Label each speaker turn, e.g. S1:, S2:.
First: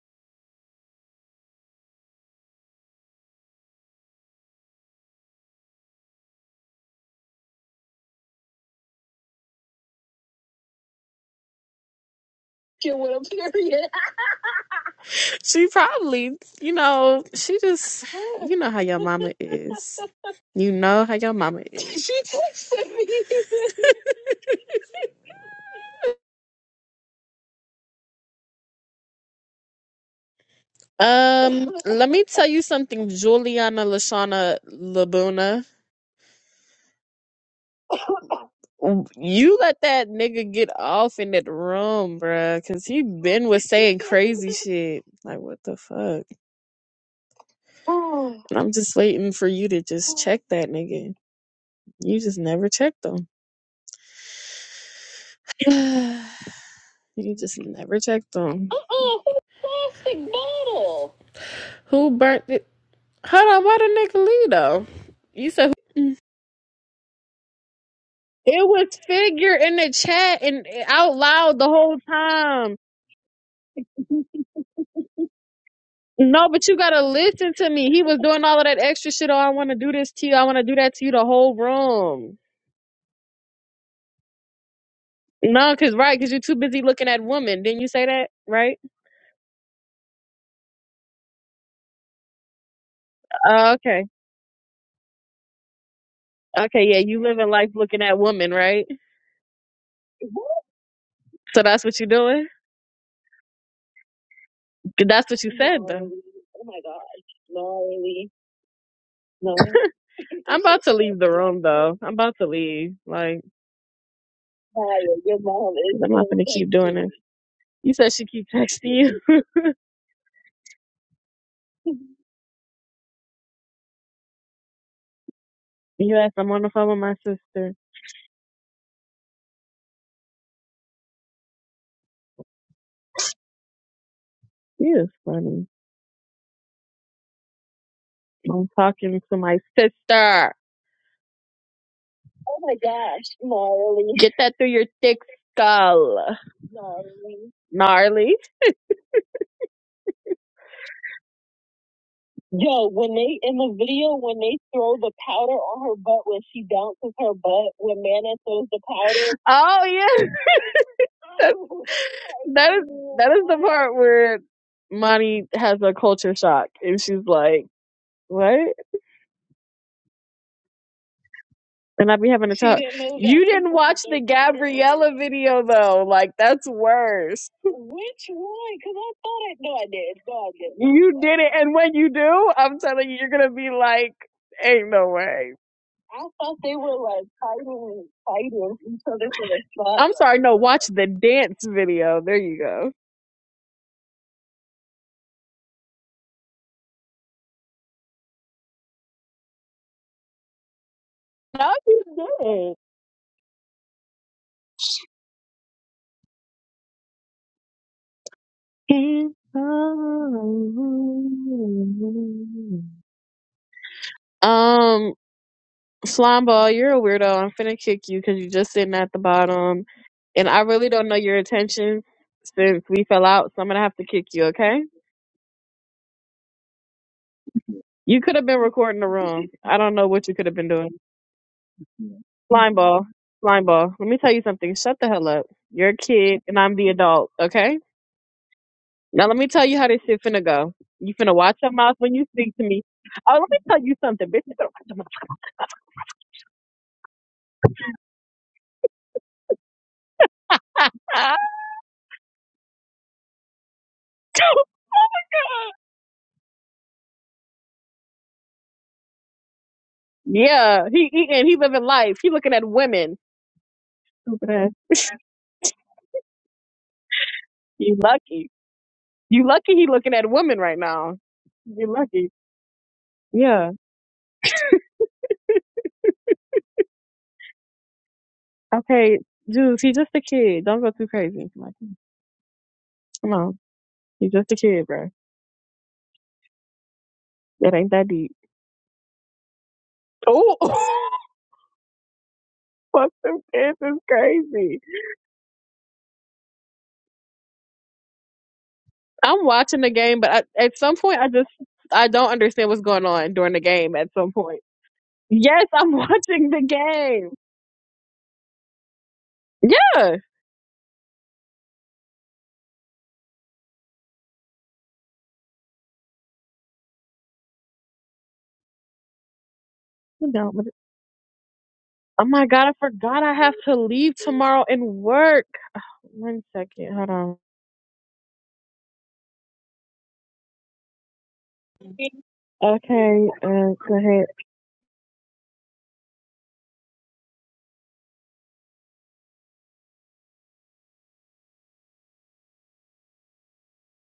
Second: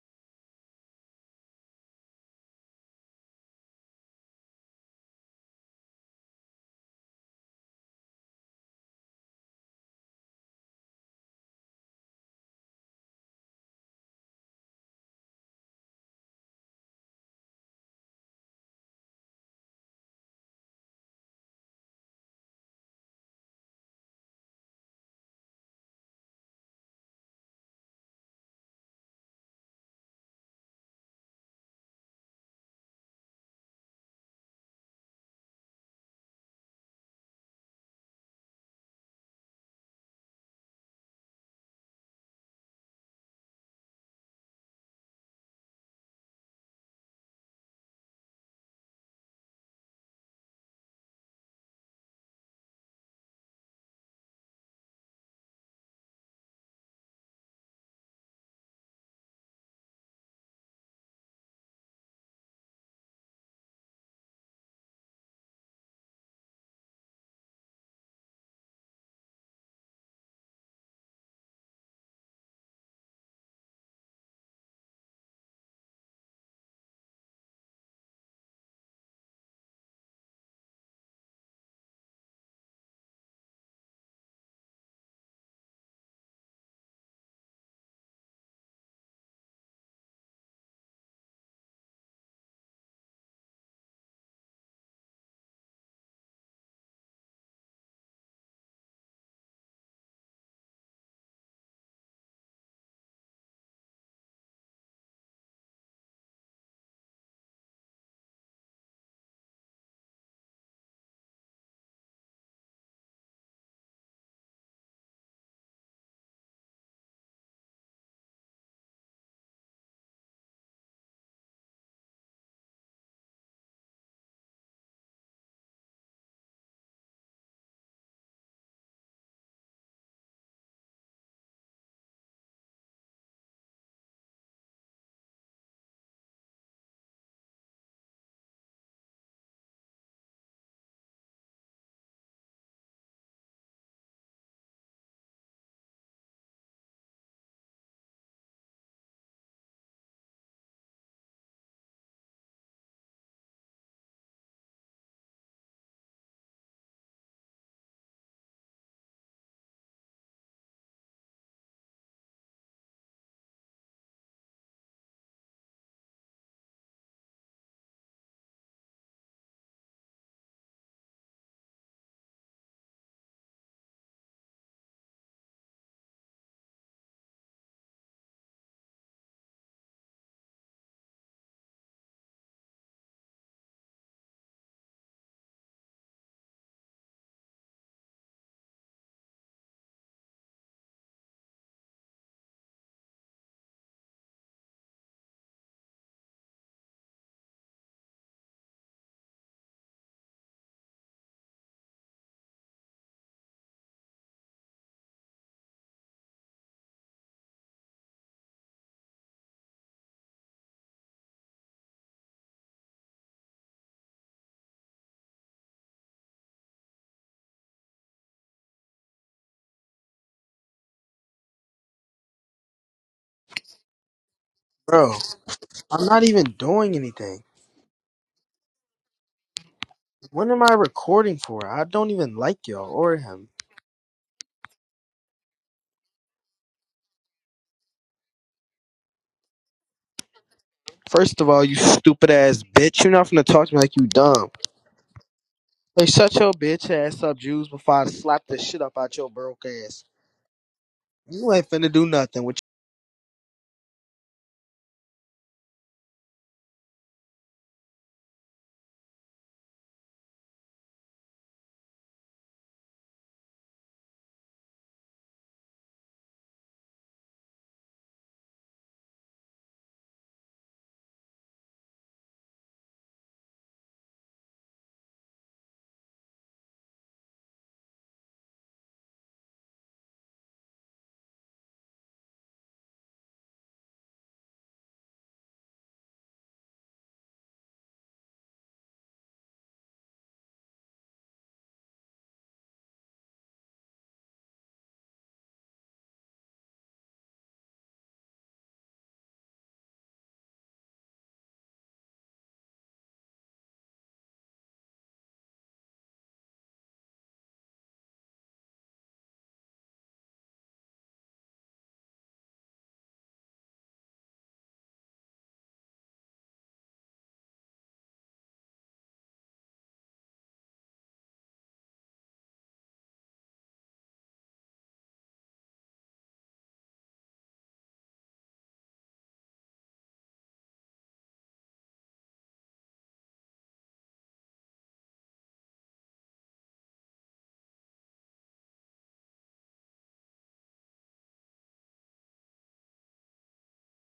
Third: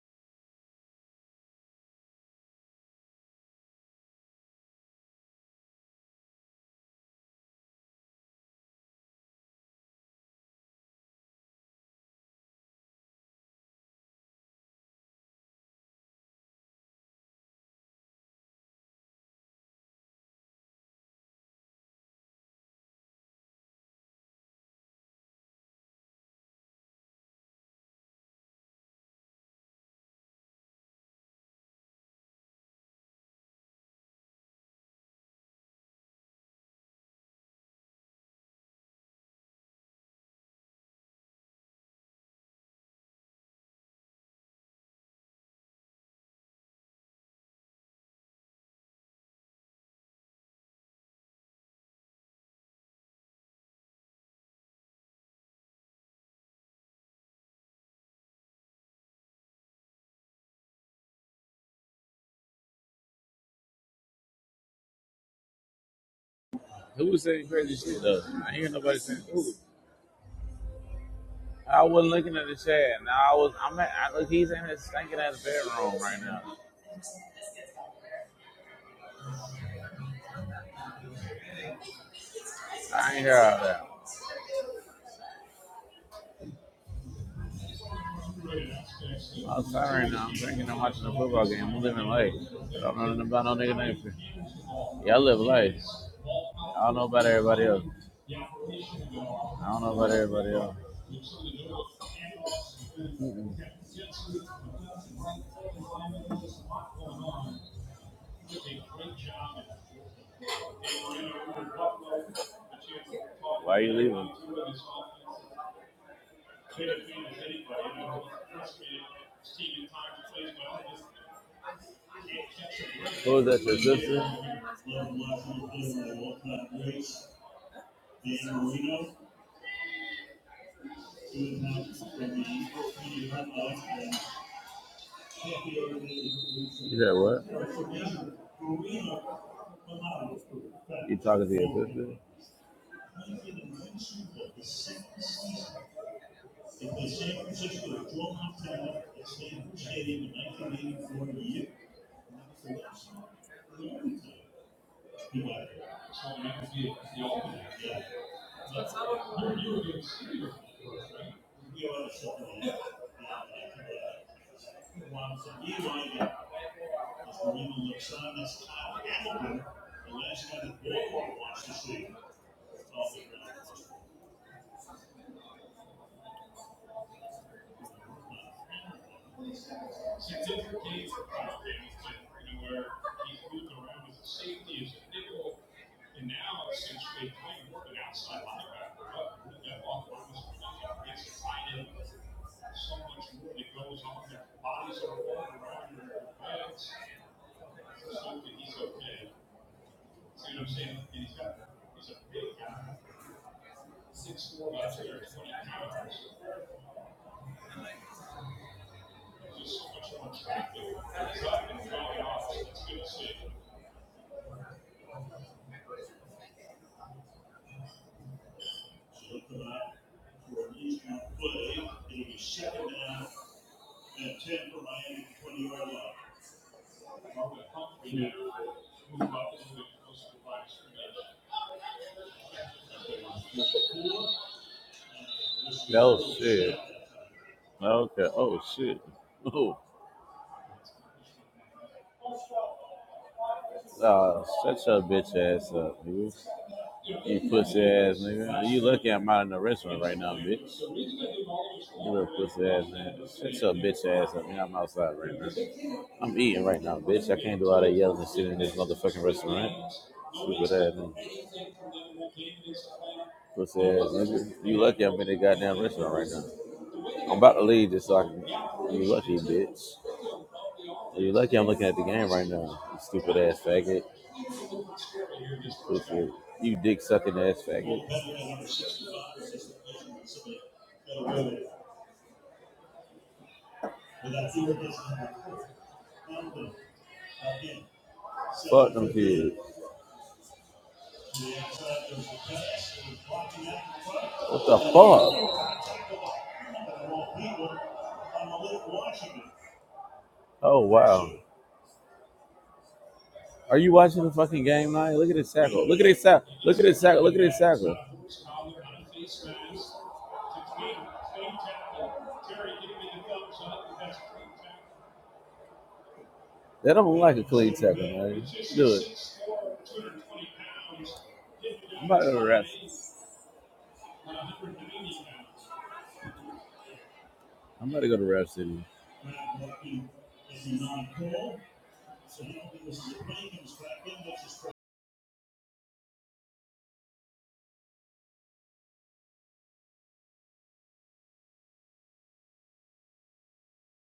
S1: fucking with a period. She probably, you know, she just, you know how your mama is. You know how your mama is. she texted me. Um, let me tell you something, Juliana Lashana Labuna. You let that nigga get off in that room, bruh, cause he been was saying crazy shit. Like, what the fuck? And I'm just waiting for you to just check that nigga. You just never checked them. You just never check them. Uh-uh, who plastic bottle? Who burnt it? Hold on, why the nigga leave though? You said who?
S2: Who was saying crazy shit though? I
S1: It
S2: ain't
S1: was
S2: nobody saying who.
S1: figure in the chat and out loud the
S2: I
S1: whole
S2: wasn't looking at the
S1: time.
S2: chat. Now I was. I'm at. I, look, he's in his stinking ass bedroom right now.
S1: No, but you gotta listen to me. He was doing all of that extra shit. Oh, I want to do this to you. I want to do that to you. The whole room.
S2: I ain't hear all that.
S1: No, cause right, cause you're too busy looking at women. Didn't you say that? Right?
S2: I'm sorry right now. I'm drinking. I'm watching a football game. I'm living life. I don't know nothing about no
S1: Uh,
S2: nigga name.
S1: okay.
S2: Y'all live life. I
S1: Okay.
S2: don't
S1: Yeah,
S2: know
S1: you
S2: about
S1: living
S2: everybody
S1: life
S2: else.
S1: looking at women, right?
S2: I don't know about everybody else.
S1: So that's what you're doing.
S2: Mm-mm.
S1: That's what you said, though. Gnarly. Oh my gosh. Gnarly. No, I'm about to leave the room, though. I'm about to leave. Like,
S2: Why are you leaving?
S1: Naya, your mom is I'm not so gonna keep doing sexy. this. sexy. You said she keep texting you.
S2: Who is that? Your
S1: You asked I'm on the phone with my
S2: sister?
S1: sister. She is funny.
S2: You said what?
S1: I'm talking to my sister.
S2: You talking to your sister?
S1: Oh my gosh. Gnarly. Get that through your thick skull. Gnarly. Gnarly. Yo, when they in the video when they throw the powder on her butt when she bounces her butt when Mana throws the powder, Oh yeah, that, I That's- was like, that is that is the what? part where Monty has a culture shock and she's like, "What?" And I be having a She time. didn't know that You didn't people watch the powdered her. Gabriella video though, like that's worse. Which one? Because I thought I no, I did. No, I did. No, I You did it, and when you do, I'm telling you, you're gonna be like, "Ain't no way." I thought they were like fighting, fighting each other for the spot. I'm sorry, no, watch the dance video. There you go. No, you didn't. Um, Slamball, you're a weirdo. I'm finna kick you because you're just sitting at the bottom. And I really don't know your intention since we fell out, so I'm gonna have to kick you, okay?
S3: Bro, I'm not even doing anything.
S1: You could have been recording the room. I don't know what you could
S3: What
S1: have
S3: am
S1: been
S3: I
S1: doing.
S3: recording for? I don't even like
S1: Slime
S3: y'all
S1: ball,
S3: or him.
S1: slime ball. Let me tell you something. Shut the hell up. You're a
S2: Oh
S1: kid and I'm
S2: shit.
S1: the adult, okay?
S2: Okay. Oh shit.
S1: Now let me tell
S2: Oh.
S1: you how this shit finna go. You finna
S3: First of
S1: watch
S3: all,
S1: your
S3: you
S1: mouth when you
S3: stupid
S1: speak
S3: ass
S1: to me.
S3: bitch. You're not
S1: Oh,
S3: gonna
S1: let me
S3: talk to
S1: tell
S3: me
S1: you
S3: like you
S1: something, bitch.
S2: Uh,
S3: dumb.
S1: You finna
S2: shut
S1: watch your
S2: your
S1: mouth.
S2: bitch ass up,
S3: Hey, shut
S2: nigga.
S3: your bitch ass up,
S2: You
S3: Jews,
S2: pussy
S3: before I
S2: ass
S3: slap the
S2: nigga.
S3: shit
S2: You
S3: up
S2: lucky
S3: out
S2: I'm
S3: your
S2: out in the
S3: broke
S2: restaurant
S3: ass.
S2: right now, bitch.
S1: Ah!
S3: You ain't finna do
S2: You little
S3: nothing. with.
S2: pussy ass nigga. Shut your bitch ass up, nigga. I'm outside right now. I'm eating right now, bitch. I can't do all that yelling and shit in this motherfucking restaurant. Stupid
S1: Yeah,
S2: ass
S1: he
S2: nigga.
S1: eating, he living life. He looking at women.
S2: Pussy ass
S1: Stupid
S2: nigga.
S1: ass.
S2: You lucky I'm in the goddamn restaurant right now. I'm about to leave
S1: You
S2: this so I can.
S1: lucky.
S2: You lucky,
S1: You lucky he
S2: bitch.
S1: looking at women right now.
S2: You lucky I'm looking
S1: You
S2: at the
S1: lucky.
S2: game right now. You stupid ass
S1: Yeah.
S2: faggot. Stupid. You dick sucking ass faggot.
S1: Okay, dude, he's just a kid. Don't go too crazy. Like, come on. He's just a kid, bro. It ain't that deep.
S2: Fuck them kids.
S1: Oh, Fuck them kids is
S2: What the
S1: crazy.
S2: fuck?
S1: I'm watching the game, but I, at
S2: Oh
S1: some point, I
S2: wow.
S1: just I don't understand what's going on during the
S2: Are you
S1: game. At
S2: watching
S1: some
S2: the
S1: point,
S2: fucking game night? Look at his
S1: yes,
S2: tackle.
S1: I'm
S2: Look at his tackle.
S1: watching the
S2: Look at his tackle.
S1: game.
S2: Look at his tackle.
S1: Yeah, i
S2: That don't like a clean tackle, man. Do it.
S1: don't. with
S2: I'm about to
S1: Oh
S2: go to
S1: my
S2: Rap
S1: god, I
S2: City.
S1: forgot I have to leave tomorrow and work. One second, hold on.
S2: I'm about to go to Rap City.
S1: Okay, uh, go ahead.